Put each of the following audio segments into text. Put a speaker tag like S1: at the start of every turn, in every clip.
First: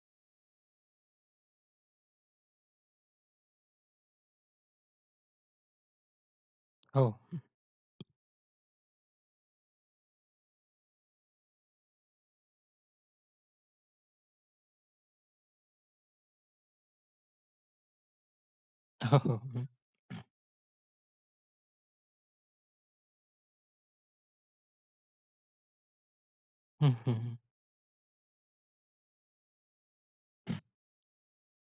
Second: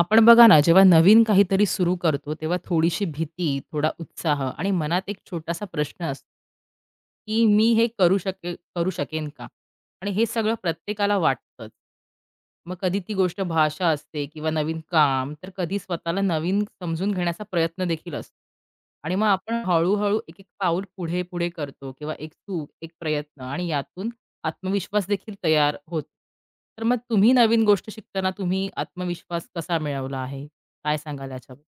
S1: आपण बघा ना, जेव्हा नवीन काहीतरी सुरू करतो, तेव्हा थोडीशी भीती, थोडा उत्साह आणि मनात एक छोटासा प्रश्न असतो,
S2: हो.
S1: की "मी हे करू शकेन का?" आणि हे सगळं प्रत्येकाला वाटतंच. मग कधी ती गोष्ट भाषा असते किंवा नवीन काम, तर कधी स्वतःला नवीन समजून घेण्याचा प्रयत्न देखील असतो. आणि
S2: हो,
S1: मग
S2: हो.
S1: आपण
S2: हं.
S1: हळू एक-एक पाऊल पुढे-पुढे करतो किंवा एक चूक, एक प्रयत्न आणि यातून आत्मविश्वास देखील तयार होतो. तर
S2: हं,
S1: मग
S2: हं,
S1: तुम्ही
S2: हं.
S1: नवीन गोष्ट शिकताना तुम्ही आत्मविश्वास कसा मिळवला आहे? काय सांगाल याच्यावर?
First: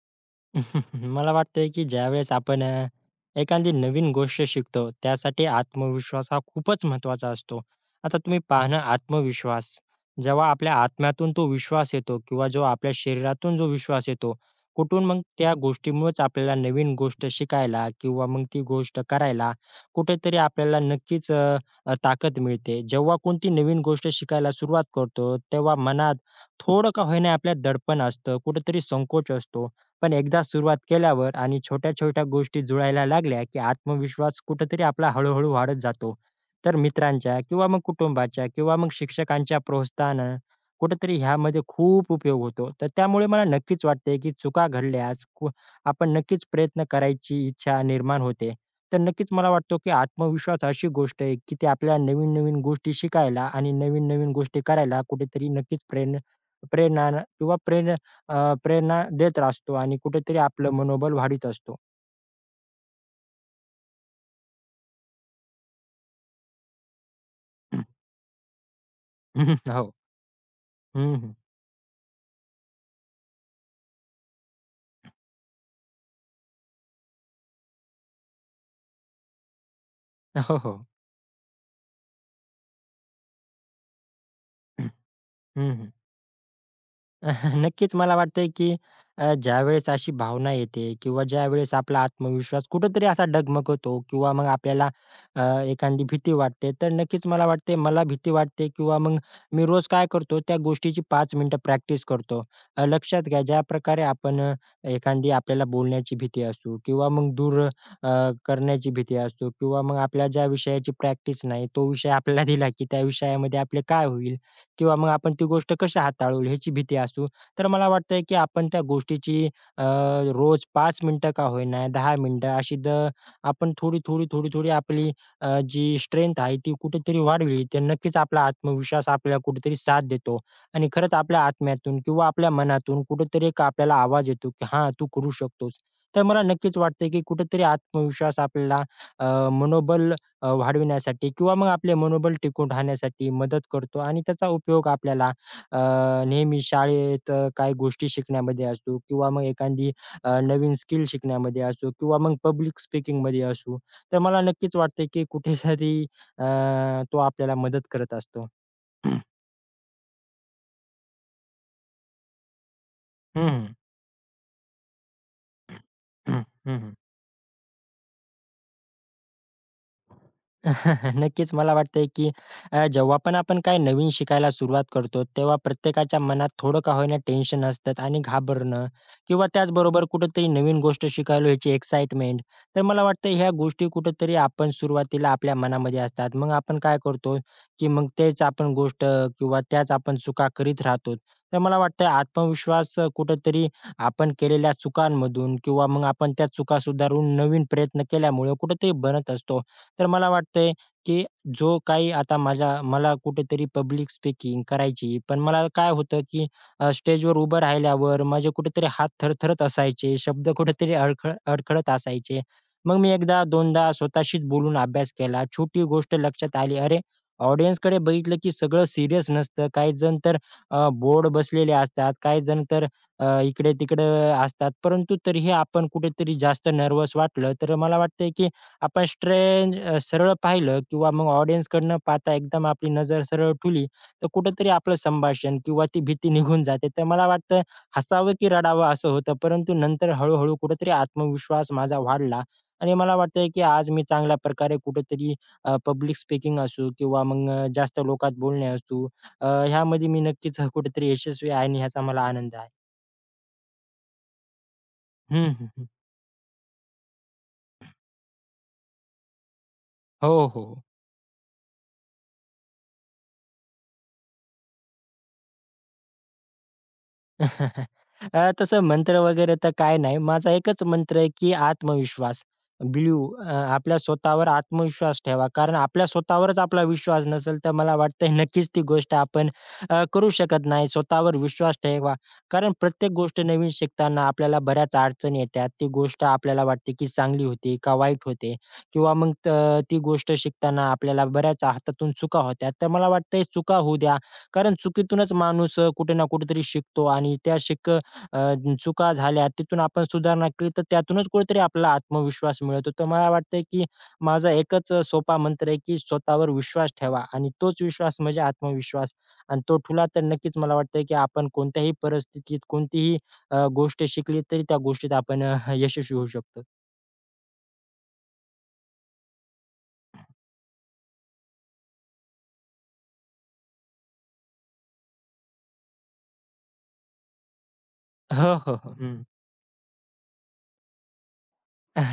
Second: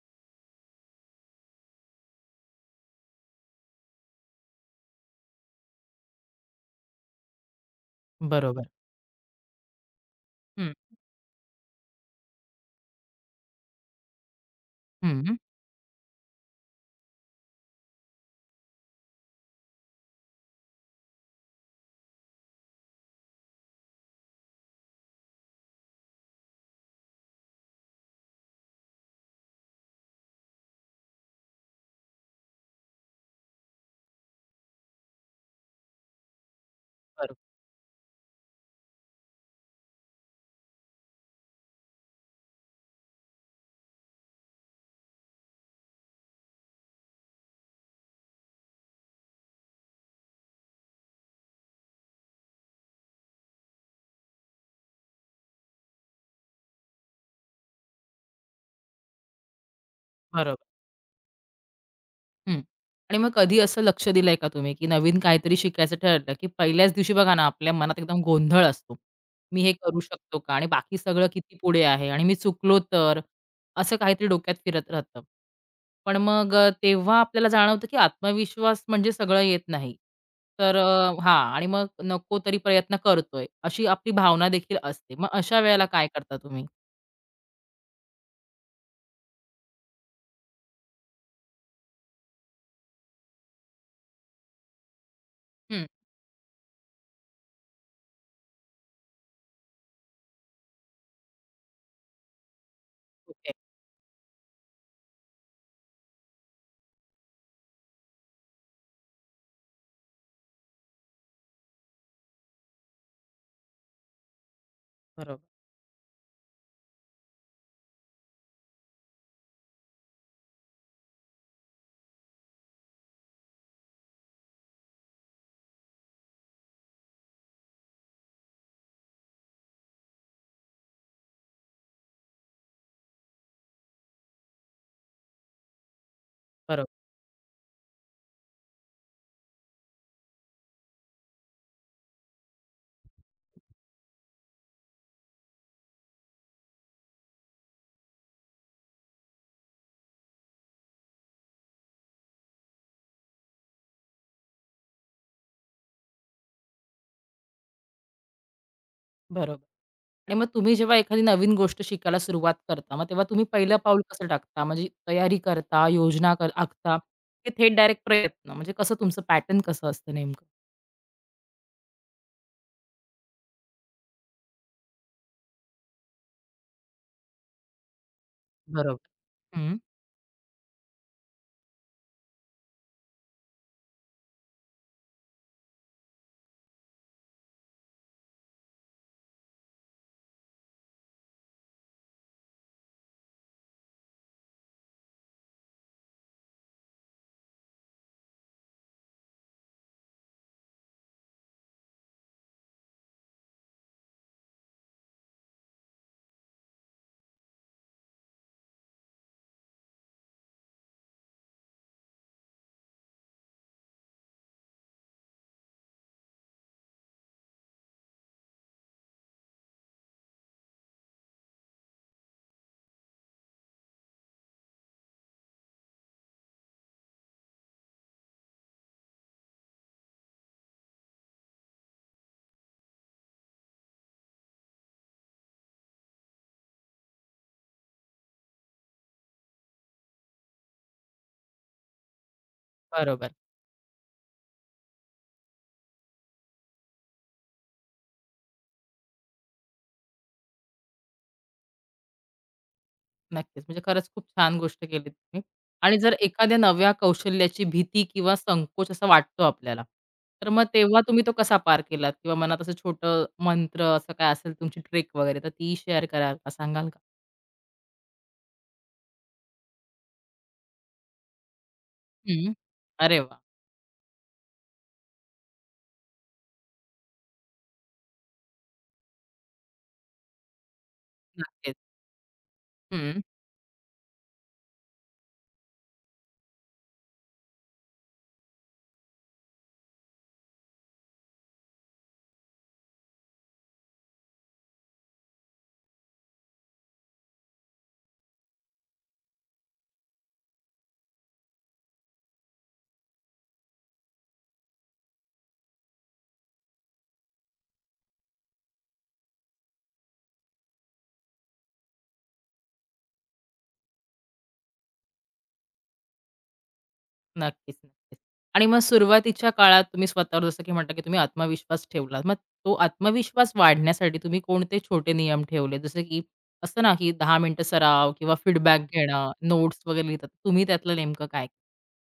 S2: मला वाटतंय की ज्यावेळेस आपण एखादी नवीन गोष्ट शिकतो, त्यासाठी आत्मविश्वास हा खूपच महत्त्वाचा असतो. आता तुम्ही
S1: बरोबर.
S2: पहा ना, आत्मविश्वास जेव्हा
S1: हं,
S2: आपल्या आत्म्यातून तो विश्वास येतो किंवा जो आपल्या शरीरातून जो विश्वास येतो, कुठून मग
S1: हं.
S2: त्या गोष्टीमुळेच आपल्याला नवीन गोष्ट शिकायला किंवा मग ती गोष्ट करायला कुठेतरी आपल्याला नक्कीच अ, अ, ताकद मिळते. जेव्हा कोणती नवीन गोष्ट शिकायला सुरुवात करतो, तेव्हा मनात थोडं का होईना आपल्या दडपण असतं, कुठेतरी संकोच असतो. पण एकदा सुरुवात केल्यावर आणि छोट्या-छोट्या गोष्टी जुळायला लागल्या, की आत्मविश्वास कुठेतरी आपला हळू-हळू वाढत जातो. तर
S1: बरोबर,
S2: मित्रांच्या किंवा मग कुटुंबाच्या किंवा मग शिक्षकांच्या प्रोत्साहनानं कुठेतरी ह्यामध्ये खूप उपयोग होतो. तर त्यामुळे मला नक्कीच वाटते, की चुका घडल्यास आपण नक्कीच प्रयत्न करायची इच्छा निर्माण होते. तर नक्कीच मला वाटतो, की आत्मविश्वास अशी गोष्ट आहे, की ती आपल्याला नवीन-नवीन गोष्टी शिकायला आणि नवीन-नवीन गोष्टी करायला कुठेतरी नक्कीच प्रेरणा प्रेरणा किंवा प्रेरणा अ, प्रेरणा देत असतो आणि कुठेतरी
S1: बरोबर.
S2: आपलं मनोबल वाढीत असतो.
S1: हं. आणि मग कधी असं लक्ष दिलंय का तुम्ही, की नवीन काहीतरी शिकायचं ठरलं, की पहिल्याच दिवशी बघा ना, आपल्या मनात एकदम गोंधळ असतो. मी हे
S2: हो.
S1: करू शकतो का? आणि बाकी
S2: हं,
S1: सगळं
S2: हं.
S1: किती पुढे आहे आणि मी चुकलो तर? असं काहीतरी डोक्यात फिरत राहतं. पण मग तेव्हा आपल्याला जाणवतं, की आत्मविश्वास म्हणजे सगळं येत नाही.
S2: हो,
S1: तर
S2: हो.
S1: हां आणि मग नको तरी प्रयत्न करतोय, अशी आपली भावना देखील
S2: हं,
S1: असते. मग अशा वेळेला
S2: हं.
S1: काय करता तुम्ही?
S2: नक्कीच मला वाटतंय, की ज्यावेळेस अशी भावना येते किंवा ज्यावेळेस आपला आत्मविश्वास कुठेतरी असा डगमगतो किंवा मग आपल्याला अ,
S1: हं.
S2: एखादी भीती वाटते, तर नक्कीच मला वाटते मला भीती वाटते किंवा मग मी रोज काय करतो त्या गोष्टीची 5 मिनिटं प्रॅक्टिस करतो. लक्षात घ्या
S1: ओके.
S2: ज्याप्रकारे आपण एखादी आपल्याला बोलण्याची भीती असू किंवा मग करण्याची भीती असू किंवा मग आपल्या ज्या विषयाची प्रॅक्टिस नाही, तो विषय आपल्याला दिला, की त्या विषयामध्ये आपले काय होईल? किंवा मग आपण
S1: बरोबर,
S2: ती गोष्ट कशी हाताळू ह्याची भीती असू. तर मला वाटतंय की आपण त्या गोष्टीची अ, रोज 5 मिनिटं का होईना, 10 मिनिटं अशी द आपण थोडी, थोडी आपली जी स्ट्रेंथ आहे ती कुठेतरी वाढवली, तर नक्कीच आपला आत्मविश्वास आपल्याला कुठेतरी साथ देतो. आणि खरंच आपल्या आत्म्यातून किंवा आपल्या मनातून कुठेतरी एक आपल्याला आवाज येतो की हां, तू करू शकतोस. तर मला नक्कीच
S1: बरोबर,
S2: वाटतंय की कुठेतरी आत्मविश्वास आपल्याला मनोबल वाढविण्यासाठी किंवा मग आपले मनोबल टिकून राहण्यासाठी मदत करतो आणि त्याचा उपयोग आपल्याला अ, नेहमी शाळेत काही गोष्टी शिकण्यामध्ये असतो किंवा मग एखादी नवीन स्किल शिकण्यामध्ये असो किंवा मग पब्लिक स्पीकिंगमध्ये असो. तर मला नक्कीच वाटतंय की कुठेतरी अ, तो आपल्याला मदत करत असतो.
S1: बरोबर. आणि मग तुम्ही जेव्हा एखादी नवीन गोष्ट शिकायला सुरुवात करता, मग तेव्हा तुम्ही
S2: हं, हं.
S1: पहिलं पाऊल कसं टाकता? म्हणजे तयारी करता, योजना
S2: हं,
S1: कर
S2: हं.
S1: आखता, की थेट डायरेक्ट प्रयत्न? म्हणजे कसं तुमचं पॅटर्न कसं असतं नेमकं?
S2: नक्कीच मला वाटतंय, की जेव्हा पण आपण काही नवीन शिकायला सुरुवात करतो, तेव्हा प्रत्येकाच्या मनात थोडं का होईना टेन्शन असतात आणि घाबरणं
S1: बरोबर.
S2: किंवा
S1: हं,
S2: त्याचबरोबर कुठेतरी नवीन गोष्ट शिकायला ह्याची एक्साइटमेंट. तर मला वाटतं ह्या गोष्टी कुठेतरी आपण सुरुवातीला आपल्या मनामध्ये असतात. मग आपण काय करतो, की मग तेच आपण गोष्ट किंवा त्याच आपण चुका करीत राहतो. तर मला वाटतं आत्मविश्वास कुठेतरी आपण केलेल्या चुकांमधून किंवा मग आपण त्या चुका सुधारून नवीन प्रयत्न केल्यामुळे कुठेतरी बनत असतो. तर मला वाटतंय, की जो काही आता माझ्या मला कुठेतरी पब्लिक स्पीकिंग करायची, पण मला काय होतं, की स्टेजवर उभं राहिल्यावर माझे कुठेतरी हात थरथरत असायचे, शब्द कुठेतरी अडखळत असायचे. मग मी एकदा दोनदा स्वतःशीच बोलून अभ्यास केला. छोटी गोष्ट लक्षात आली, अरे, ऑडियन्सकडे बघितलं, की सगळं सीरियस नसतं. काही जण तर बोर्ड बसलेले असतात, काही जण तर इकडे-तिकडे असतात. परंतु तरीही आपण कुठेतरी जास्त नर्व्हस वाटलं, तर मला वाटतंय, की आपण सरळ पाहिलं किंवा मग ऑडियन्सकडनं पाहता एकदम आपली नजर सरळ ठुली, तर कुठेतरी आपलं संभाषण किंवा ती भीती निघून जाते. तर मला वाटतं हसावं की रडावं असं होतं. परंतु नंतर हळू-हळू कुठेतरी आत्मविश्वास माझा वाढला आणि मला
S1: बरोबर.
S2: वाटतंय की आज मी चांगल्या प्रकारे कुठेतरी पब्लिक स्पीकिंग असू किंवा मग जास्त लोकात बोलणे असू ह्यामध्ये मी नक्कीच कुठेतरी यशस्वी आहे आणि ह्याचा मला आनंद आहे.
S1: नक्कीच. म्हणजे खरंच खूप छान गोष्ट केली तुम्ही.
S2: हं, हं, हं.
S1: आणि जर एखाद्या नव्या कौशल्याची भीती किंवा संकोच असा वाटतो आपल्याला,
S2: हो,
S1: तर मग
S2: हो.
S1: तेव्हा तुम्ही तो कसा पार केलात? किंवा मनात असं छोटं मंत्र असं काय असेल तुमची ट्रिक वगैरे, तर ती शेअर कराल का? सांगाल का?
S2: तसं मंत्र वगैरे तर काय नाही. माझा एकच मंत्र आहे, की आत्मविश्वास.
S1: हं. अरे वाह!
S2: बिलीव्ह आपल्या स्वतःवर आत्मविश्वास ठेवा. कारण आपल्या स्वतःवरच आपला विश्वास नसेल, तर मला वाटतंय नक्कीच ती गोष्ट आपण करू शकत नाही. स्वतःवर विश्वास
S1: नक्कीच.
S2: ठेवा. कारण प्रत्येक
S1: हं.
S2: गोष्ट नवीन शिकताना आपल्याला बऱ्याच अडचणी येतात. ती गोष्ट आपल्याला वाटते, की चांगली होती का वाईट होते किंवा मग ती गोष्ट शिकताना आपल्याला बऱ्याच हातातून चुका होतात. तर मला वाटतंय चुका होऊ द्या. कारण चुकीतूनच माणूस कुठे ना कुठेतरी शिकतो आणि चुका झाल्या तिथून आपण सुधारणा केली तर त्यातूनच कुठेतरी आपला आत्मविश्वास मिळतो. तर मला वाटतंय की माझा एकच सोपा मंत्र आहे की स्वतःवर विश्वास ठेवा आणि तोच विश्वास म्हणजे आत्मविश्वास आणि तो ठेवला तर नक्कीच मला वाटतंय की आपण कोणत्याही परिस्थितीत कोणतीही गोष्ट शिकली तरी त्या गोष्टीत आपण यशस्वी होऊ शकतो.
S1: नक्कीच. आणि मग सुरुवातीच्या काळात तुम्ही स्वतःवर जसं की म्हटलं, की तुम्ही आत्मविश्वास ठेवला. मग तो आत्मविश्वास वाढण्यासाठी तुम्ही कोणते छोटे नियम ठेवले? जसं की असतं ना, की 10 मिनिटं सराव किंवा
S2: हो, हो,
S1: फीडबॅक
S2: हो. हं.
S1: घेणं, नोट्स वगैरे लिहितात. तुम्ही त्यातलं नेमकं काय?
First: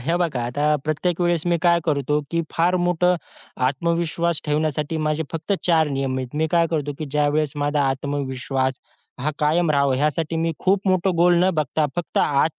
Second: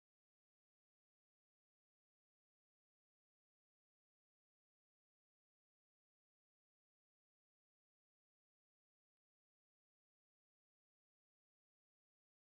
S2: हे बघा, आता प्रत्येक वेळेस मी काय करतो, की फार मोठं आत्मविश्वास ठेवण्यासाठी माझे फक्त 4 नियम आहेत. मी काय करतो, की ज्यावेळेस माझा आत्मविश्वास हा कायम राहावा ह्यासाठी मी खूप मोठं गोल न बघता फक्त आज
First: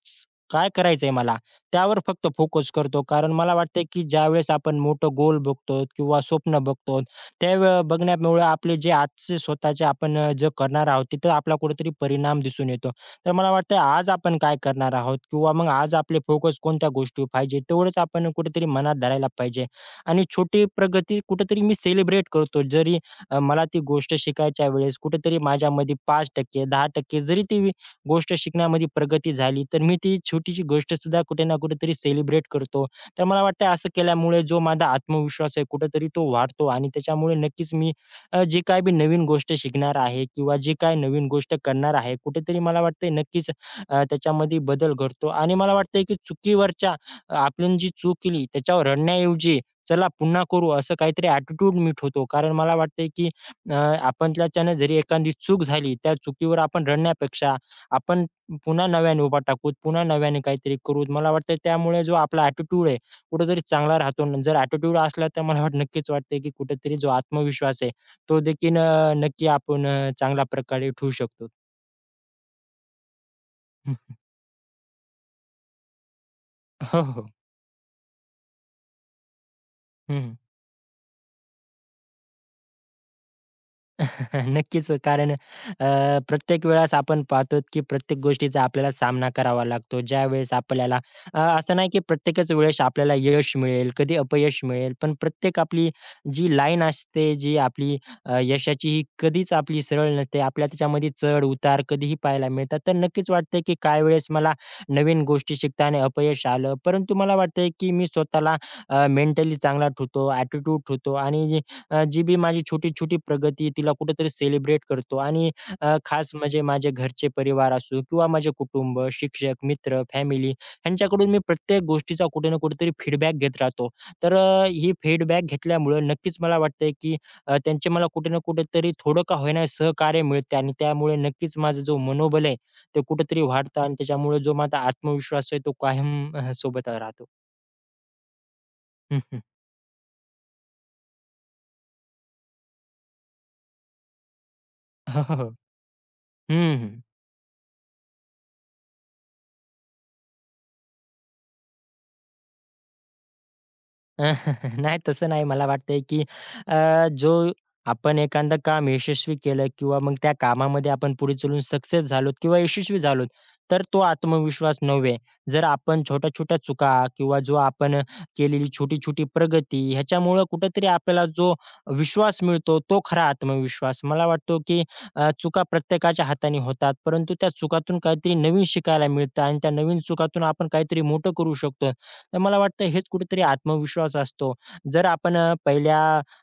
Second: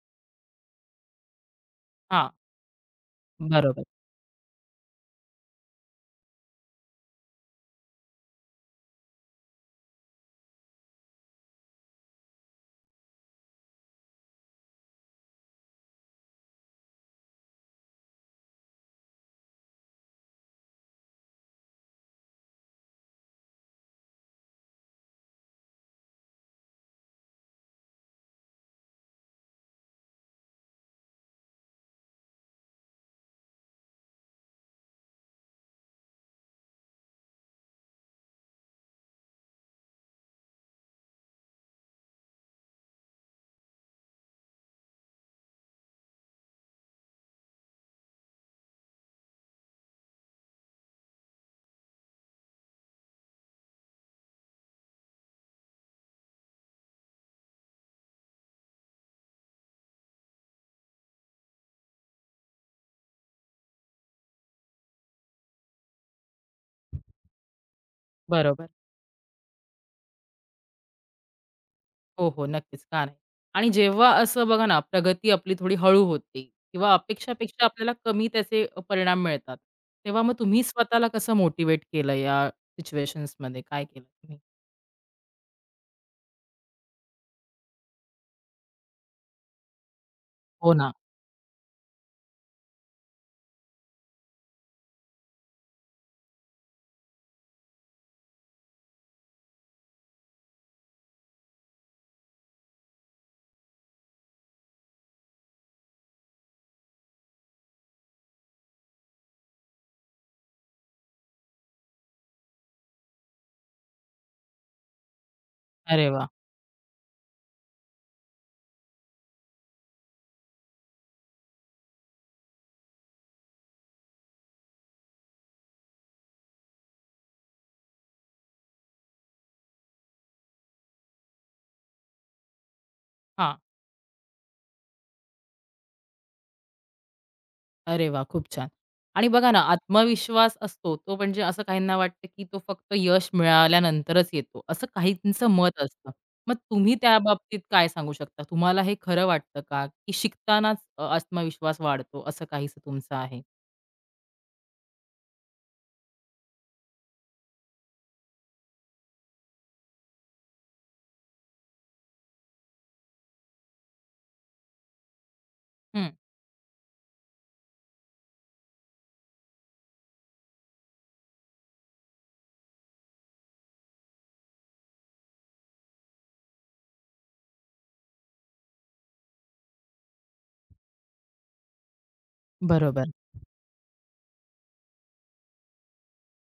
S2: काय करायचंय मला, त्यावर फक्त
S1: हां,
S2: फोकस करतो. कारण मला
S1: बरोबर,
S2: वाटतंय, की ज्यावेळेस आपण मोठं गोल बघतो किंवा स्वप्न बघतो, बघण्यामुळे आपले जे आजचे स्वतःचे आपण जे करणार आहोत, तिथं आपला कुठेतरी परिणाम दिसून येतो. तर मला वाटतं आज आपण काय करणार आहोत किंवा मग आज आपले फोकस कोणत्या गोष्टीवर पाहिजे तेवढंच आपण कुठेतरी मनात धरायला पाहिजे. आणि छोटी प्रगती कुठेतरी मी सेलिब्रेट करतो. जरी मला ती गोष्ट शिकायच्या वेळेस कुठेतरी माझ्यामध्ये 5%, 10% जरी गोष्ट शिकण्यामध्ये प्रगती झाली, तर मी ती छोटीशी गोष्ट सुद्धा कुठे ना कुठेतरी सेलिब्रेट करतो. तर मला वाटतं असं केल्यामुळे जो माझा आत्मविश्वास आहे कुठेतरी तो वाढतो आणि त्याच्यामुळे नक्कीच मी जे काही मी नवीन गोष्ट शिकणार आहे किंवा जे काही नवीन गोष्ट करणार आहे, कुठेतरी मला वाटतंय नक्कीच त्याच्यामध्ये बदल घडतो आणि मला वाटतंय की आपण जी चूक केली त्याच्यावर रडण्याऐवजी "चला पुन्हा करू" असं काहीतरी ॲटिट्यूड मीट होतो. कारण मला वाटतंय की आपल्याच्यानं जरी एखादी चूक झाली, त्या चुकीवर आपण रडण्यापेक्षा आपण पुन्हा नव्याने उभा टाकूत, पुन्हा नव्याने काहीतरी करू. मला वाटतं त्यामुळे जो आपला ॲटिट्यूड आहे कुठेतरी चांगला राहतो. आणि जर ॲटिट्यूड असला तर मला वाट नक्कीच वाटतंय की कुठेतरी जो आत्मविश्वास आहे तो
S1: बरोबर.
S2: देखील नक्की आपण चांगल्या प्रकारे ठेवू शकतो.
S1: हो, हो, नक्कीच. का नाही? आणि
S2: हं.
S1: जेव्हा असं बघा ना, प्रगती आपली थोडी हळू होते किंवा
S2: हो, हो.
S1: अपेक्षापेक्षा आपल्याला कमी त्याचे परिणाम मिळतात. तेव्हा मग
S2: हं,
S1: तुम्ही स्वतःला कसं मोटिव्हेट केलं या सिच्युएशन्समध्ये? काय केलं तुम्ही?
S2: नक्कीच. कारण प्रत्येक वेळेस आपण पाहतो, की प्रत्येक गोष्टीचा आपल्याला सामना करावा लागतो.
S1: हो ना.
S2: असं नाही, की प्रत्येकच वेळेस आपल्याला यश मिळेल, कधी अपयश मिळेल. पण प्रत्येक आपली जी लाईन असते, जी आपली यशाची ही कधीच आपली सरळ नसते. आपल्याला त्याच्यामध्ये चढ-उतार कधीही पाहायला मिळतात. तर नक्कीच वाटतंय, की काही वेळेस मला नवीन गोष्टी शिकताना अपयश आलं. परंतु मला वाटतंय, की मी स्वतःला मेंटली चांगला ठेवतो, ॲटिट्यूड ठेवतो आणि जी बी माझी छोटी-छोटी प्रगती तिला कुठेतरी सेलिब्रेट करतो आणि
S1: अरे वाह!
S2: खास म्हणजे माझे घरचे परिवार असो किंवा माझे कुटुंब, शिक्षक, मित्र, फॅमिली ह्यांच्याकडून मी प्रत्येक गोष्टीचा कुठे ना कुठेतरी फीडबॅक घेत राहतो. तर ही फीडबॅक घेतल्यामुळे नक्कीच मला वाटतंय, की त्यांचे मला कुठे ना कुठेतरी थोडं का होईना सहकार्य मिळते आणि त्यामुळे नक्कीच माझं जो मनोबल आहे ते कुठेतरी
S1: हां.
S2: वाढतं आणि त्याच्यामुळे जो माझा आत्मविश्वास आहे तो कायम सोबत राहतो.
S1: अरे वा, खूप छान.
S2: हं,
S1: आणि
S2: हं.
S1: बघा ना, आत्मविश्वास असतो तो म्हणजे असं काहींना वाटतं, की तो फक्त यश मिळाल्यानंतरच येतो, असं
S2: हो, हो,
S1: काहींचं
S2: हो.
S1: मत असतं. मग
S2: हं, हं.
S1: तुम्ही त्याबाबतीत काय सांगू शकता? तुम्हाला हे खरं वाटतं का, की शिकतानाच आत्मविश्वास वाढतो असं काहीसं तुमचं आहे?
S2: नाही तसं नाही. मला वाटतंय, की जो आपण एखादं काम यशस्वी केलं किंवा मग त्या कामामध्ये आपण पुढे चलून सक्सेस झालोत किंवा यशस्वी झालोत, तर तो आत्मविश्वास नव्हे. जर आपण
S1: हं.
S2: छोट्या-छोट्या चुका किंवा जो आपण केलेली छोटी-छोटी प्रगती ह्याच्यामुळं कुठेतरी आपल्याला जो विश्वास मिळतो, तो खरा आत्मविश्वास. मला वाटतो, की चुका प्रत्येकाच्या हाताने होतात, परंतु त्या चुकातून काहीतरी नवीन शिकायला मिळतं आणि त्या नवीन चुकातून आपण काहीतरी मोठं करू शकतो. तर मला वाटतं हेच
S1: बरोबर.
S2: कुठेतरी आत्मविश्वास असतो. जर आपण अ, पहिल्या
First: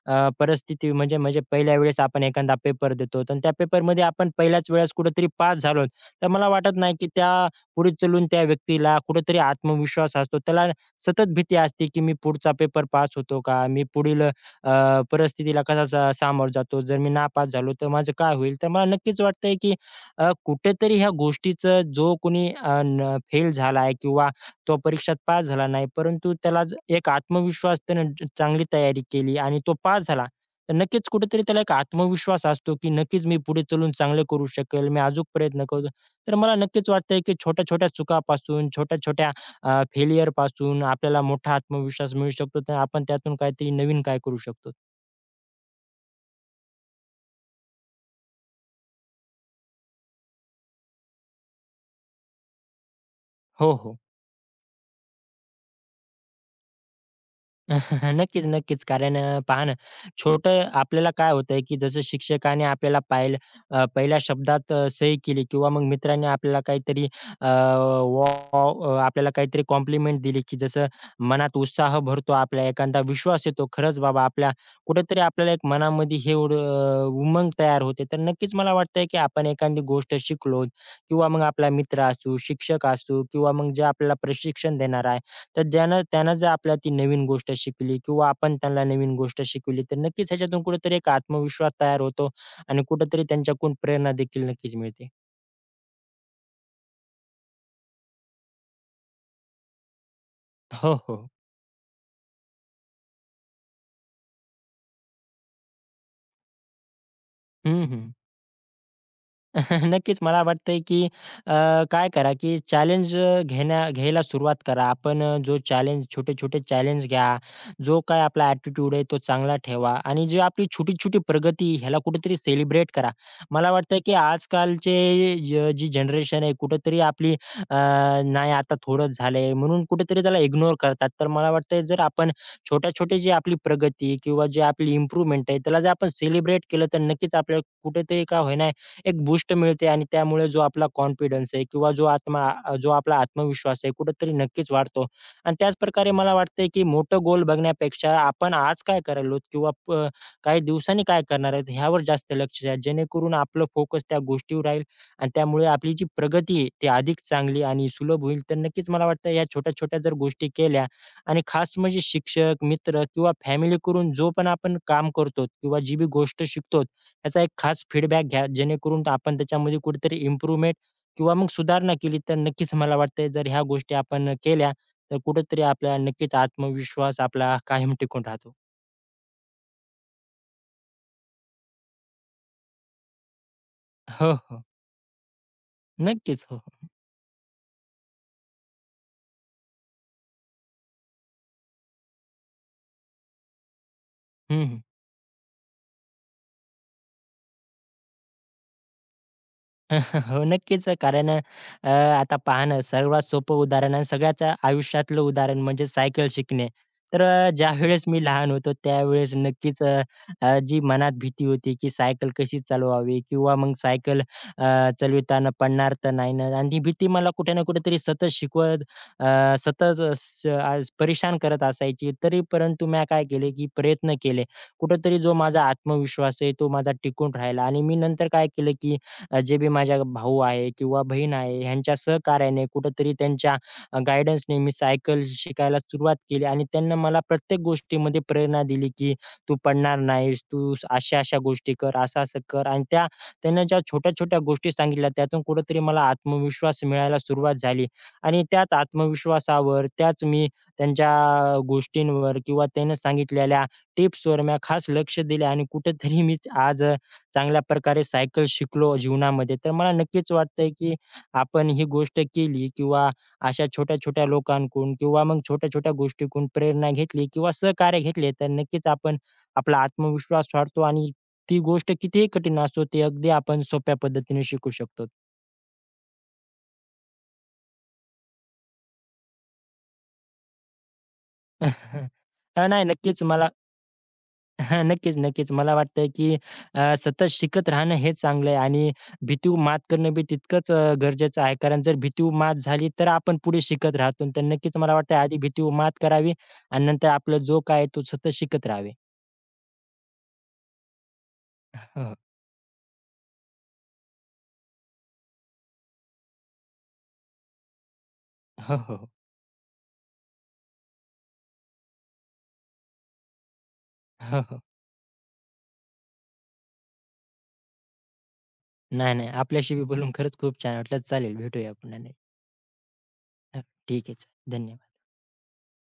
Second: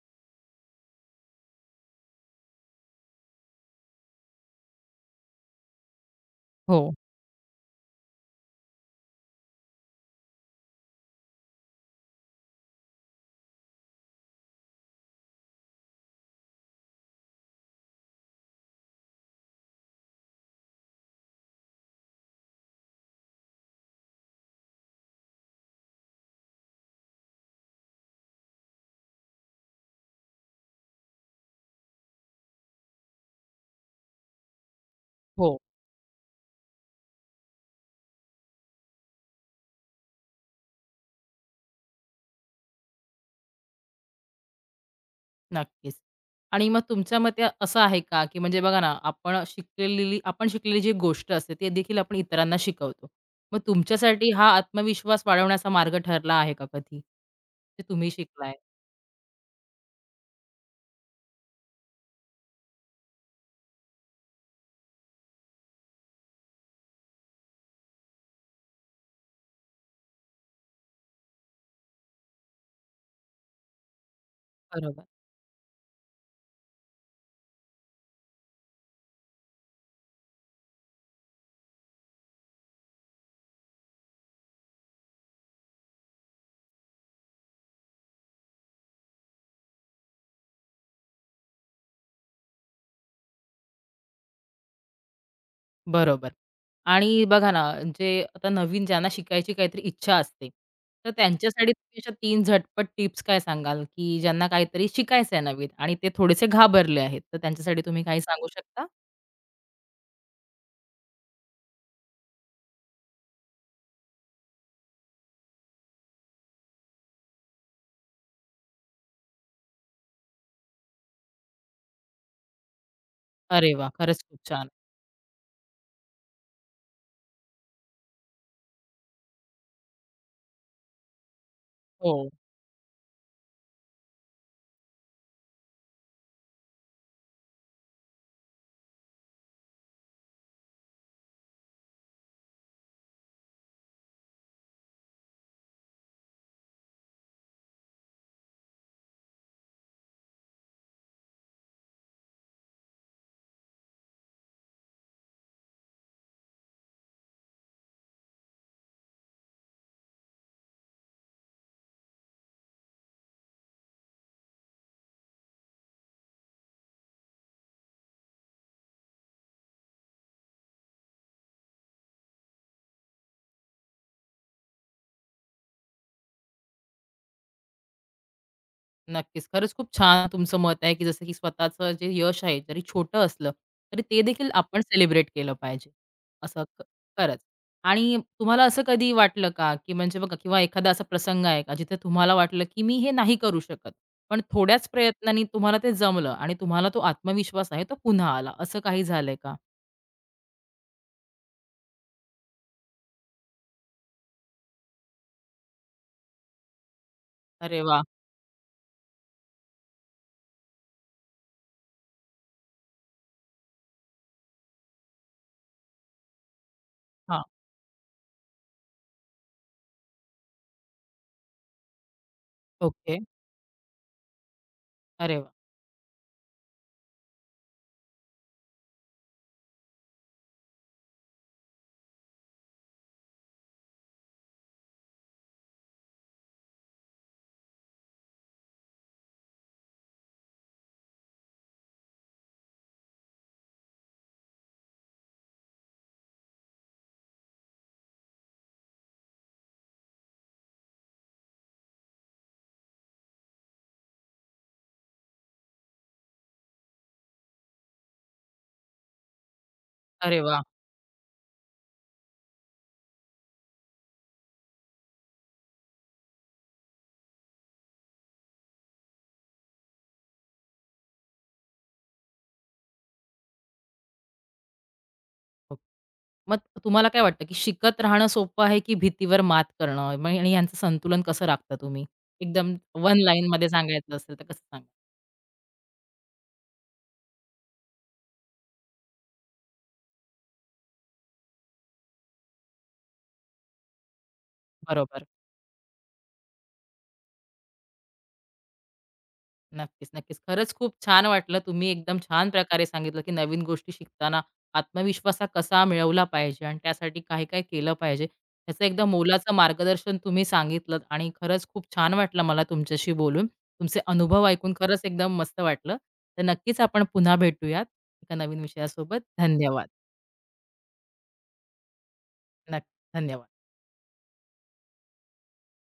S2: अ, परिस्थिती म्हणजे म्हणजे पहिल्या वेळेस आपण एखादा पेपर देतो आणि त्या पेपरमध्ये आपण पहिल्याच वेळेस कुठेतरी पास झालो, तर मला वाटत
S1: हो,
S2: नाही की पुढे चलून त्या व्यक्तीला कुठेतरी आत्मविश्वास असतो. त्याला सतत भीती असते की मी पुढचा पेपर पास होतो का? मी पुढील परिस्थितीला कसा सामोरं जातो? जर मी नापास झालो तर माझं काय होईल? तर मला नक्कीच वाटतंय की कुठेतरी ह्या गोष्टीचं जो कोणी फेल झालाय किंवा तो परीक्षेत पास झाला नाही, परंतु त्याला एक आत्मविश्वास त्यानं चांगली तयारी केली आणि तो पास झाला. तर नक्कीच कुठेतरी त्याला एक आत्मविश्वास असतो, की नक्कीच मी पुढे चलून चांगलं करू शकेल. मी अजून
S1: हो.
S2: प्रयत्न करू. तर मला नक्कीच वाटतंय, की छोट्या-छोट्या चुकापासून, छोट्या-छोट्या फेल्युअरपासून आपल्याला मोठा आत्मविश्वास मिळू शकतो. तर आपण त्यातून काहीतरी नवीन काय करू शकतो.
S1: नक्कीच. आणि मग तुमच्या मते असं आहे का, की म्हणजे बघा ना, आपण शिकलेली जी गोष्ट असते, ती देखील आपण इतरांना शिकवतो. मग
S2: हो, हो.
S1: तुमच्यासाठी हा आत्मविश्वास वाढवण्याचा मार्ग ठरला आहे का कधी? ते तुम्ही
S2: नक्कीच,
S1: शिकलाय.
S2: नक्कीच. कारण पहा ना, छोटं आपल्याला काय होतंय, की जसं शिक्षकाने आपल्याला पाहिलं पहिल्या शब्दात सही केली किंवा मग मित्राने आपल्याला काहीतरी वॉव आपल्याला काहीतरी कॉम्प्लिमेंट दिली, की जसं मनात उत्साह भरतो आपल्या, एखादा विश्वास येतो. खरंच बाबा आपल्या
S1: बरोबर,
S2: कुठेतरी आपल्याला एक मनामध्ये हे उमंग तयार होते. तर नक्कीच मला वाटतंय, की आपण एखादी गोष्ट शिकलो किंवा मग आपला मित्र असू, शिक्षक असू किंवा मग जे आपल्याला प्रशिक्षण देणार तर ज्यानं त्यानं जर आपल्याला ती नवीन गोष्ट शिकली किंवा आपण त्यांना नवीन गोष्ट शिकवली, तर नक्कीच ह्याच्यातून कुठेतरी एक आत्मविश्वास तयार होतो आणि कुठेतरी त्यांच्याकडून प्रेरणा देखील नक्कीच मिळते.
S1: बरोबर. आणि बघा ना, जे आता नवीन ज्यांना शिकायची काहीतरी इच्छा असते,
S2: हो,
S1: तर
S2: हो.
S1: त्यांच्यासाठी तुम्ही अशा 3 झटपट टिप्स काय सांगाल, की ज्यांना काहीतरी शिकायचं आहे नवीन आणि ते थोडेसे घाबरले आहेत, तर त्यांच्यासाठी
S2: हं,
S1: तुम्ही
S2: हं.
S1: काही सांगू शकता?
S2: नक्कीच मला वाटतंय की काय करा की चॅलेंज अ, घेण्या घ्यायला सुरुवात करा. आपण अ, जो चॅलेंज छोटे-छोटे चॅलेंज घ्या. जो काय आपला ॲटिट्यूड आहे तो चांगला ठेवा आणि जी आपली छोटी-छोटी प्रगती ह्याला कुठेतरी सेलिब्रेट करा. मला
S1: अरे वाह!
S2: वाटतं की
S1: खरंच खूप छान.
S2: आजकालचे जी जनरेशन आहे कुठेतरी आपली अ, नाही आता थोडंच झालंय म्हणून कुठेतरी त्याला इग्नोर करतात. तर मला वाटतंय जर
S1: हो.
S2: आपण छोट्या-छोटे जी आपली प्रगती किंवा जी आपली इम्प्रूव्हमेंट आहे त्याला जर आपण सेलिब्रेट केलं तर नक्कीच आपल्याला कुठेतरी का होईना एक बूस्ट मिळते आणि त्यामुळे जो आपला कॉन्फिडन्स आहे किंवा जो आपला आत्मविश्वास आहे कुठेतरी नक्कीच वाढतो. आणि त्याचप्रकारे मला वाटतंय, की मोठं गोल बघण्यापेक्षा आपण आज काय करायलोत किंवा काही दिवसांनी काय करणार आहेत ह्यावर जास्त लक्ष द्या. जेणेकरून आपलं फोकस त्या गोष्टीवर राहील आणि त्यामुळे आपली जी प्रगती आहे ती अधिक चांगली आणि सुलभ होईल. तर नक्कीच मला वाटतं या छोट्या-छोट्या जर गोष्टी केल्या आणि खास म्हणजे शिक्षक, मित्र किंवा फॅमिलीकडून जो पण आपण काम करतो किंवा जी बी गोष्ट शिकतो याचा एक खास फीडबॅक घ्या, जेणेकरून आपण त्याच्यामध्ये कुठेतरी इम्प्रूव्हमेंट किंवा मग सुधारणा केली, तर नक्कीच मला वाटतंय जर ह्या गोष्टी आपण केल्या, तर कुठेतरी आपला नक्कीच आत्मविश्वास आपला कायम टिकून राहतो.
S1: नक्कीच. खरंच खूप छान तुमचं मत आहे, की जसं की स्वतःचं जे यश आहे, जरी छोटं असलं, तरी ते
S2: हो,
S1: देखील
S2: हो.
S1: आपण सेलिब्रेट केलं पाहिजे.
S2: नक्कीच. हो,
S1: असं ख
S2: हो.
S1: खरंच. आणि तुम्हाला असं कधी वाटलं का, की म्हणजे बघा किंवा एखादा असा प्रसंग आहे का, जिथे तुम्हाला वाटलं, की मी हे नाही करू शकत, पण
S2: हं, हं.
S1: थोड्याच प्रयत्नांनी तुम्हाला ते जमलं आणि तुम्हाला तो आत्मविश्वास आहे, तो पुन्हा आला, असं काही झालंय का?
S2: हो, नक्कीच. कारण आता पहा ना, सर्वात सोपं उदाहरण आणि सगळ्याच आयुष्यातलं उदाहरण म्हणजे सायकल शिकणे. तर
S1: अरे वाह!
S2: ज्यावेळेस मी लहान होतो त्यावेळेस नक्कीच अ, अ, जी मनात भीती होती, की सायकल कशी चालवावी किंवा मग सायकल चालविताना पडणार तर नाही ना आणि ती भीती मला
S1: हां.
S2: कुठे ना कुठेतरी अ, सतत अ, स आज परेशान करत असायची. तरी परंतु मी
S1: ओके.
S2: काय केले, की प्रयत्न केले. कुठेतरी जो
S1: अरे वाह!
S2: माझा आत्मविश्वास आहे, तो माझा टिकून राहिला आणि मी नंतर काय केलं, की जे बी माझ्या भाऊ आहे किंवा बहीण आहे ह्यांच्या सहकार्याने कुठेतरी त्यांच्या गाईडन्सने मी सायकल शिकायला सुरुवात केली आणि त्यांनी मला प्रत्येक गोष्टीमध्ये प्रेरणा दिली, की "तू पडणार नाहीस, तू अशा-अशा गोष्टी कर, असं-असं कर" आणि त्यांनी ज्या छोट्या-छोट्या गोष्टी सांगितल्या त्यातून कुठेतरी मला आत्मविश्वास मिळायला सुरुवात झाली आणि त्याच आत्मविश्वासावर, त्याच मी त्यांच्या गोष्टींवर किंवा त्यांनी सांगितलेल्या टिप्सवर मी खास लक्ष दिले आणि कुठेतरी मी आज चांगल्या प्रकारे सायकल शिकलो जीवनामध्ये, तर मला नक्कीच
S1: अरे वाह!
S2: वाटतंय की आपण ही गोष्ट केली किंवा अशा छोट्या-छोट्या लोकांकडून किंवा मग छोट्या-छोट्या गोष्टीकडून प्रेरणा घेतली किंवा सहकार्य घेतले, तर नक्कीच आपण आपला आत्मविश्वास वाढतो आणि ती गोष्ट कितीही कठीण असो, ती अगदी आपण सोप्या पद्धतीने शिकू शकतो.
S1: हो. मग तुम्हाला काय वाटतं, की शिकत राहणं सोपं आहे, की भीतीवर मात करणं? मग आणि यांचं संतुलन कसं राखता तुम्ही?
S2: अ,
S1: एकदम
S2: नाही
S1: वन
S2: नक्कीच मला
S1: लाईनमध्ये सांगायचं असेल तर कसं
S2: हां,
S1: सांगा,
S2: नक्कीच, नक्कीच. मला वाटतं, की सतत शिकत राहणं हे चांगलं आहे आणि भीती मात करणं बी तितकंच गरजेचं आहे. कारण जर भीती मात झाली, तर आपण पुढे शिकत राहतो. तर नक्कीच मला वाटतं
S1: बरोबर.
S2: आधी भीती मात करावी आणि नंतर आपला जो काय आहे तो सतत शिकत राहावे.
S1: नक्कीच. खरंच खूप छान वाटलं. तुम्ही
S2: हो,
S1: एकदम छान प्रकारे सांगितलं, की नवीन गोष्टी शिकताना आत्मविश्वास हा कसा मिळवला पाहिजे आणि त्यासाठी काय-काय केलं पाहिजे.
S2: हो,
S1: ह्याचं
S2: हो,
S1: एकदम मोलाचं मार्गदर्शन तुम्ही सांगितलंत आणि खरंच खूप छान वाटलं मला तुमच्याशी बोलून. तुमचे
S2: हो,
S1: अनुभव
S2: हो.
S1: ऐकून खरंच एकदम मस्त वाटलं. तर नक्कीच आपण पुन्हा भेटूयात एका नवीन
S2: नाही,
S1: विषयासोबत.
S2: नाही. आपल्याशी बी
S1: धन्यवाद.
S2: बोलून खरंच खूप छान वाटलं. चालेल, भेटूया पुन्हा. नाही.
S1: नक्की. धन्यवाद.
S2: हो, ठीक आहे. चालेल. धन्यवाद.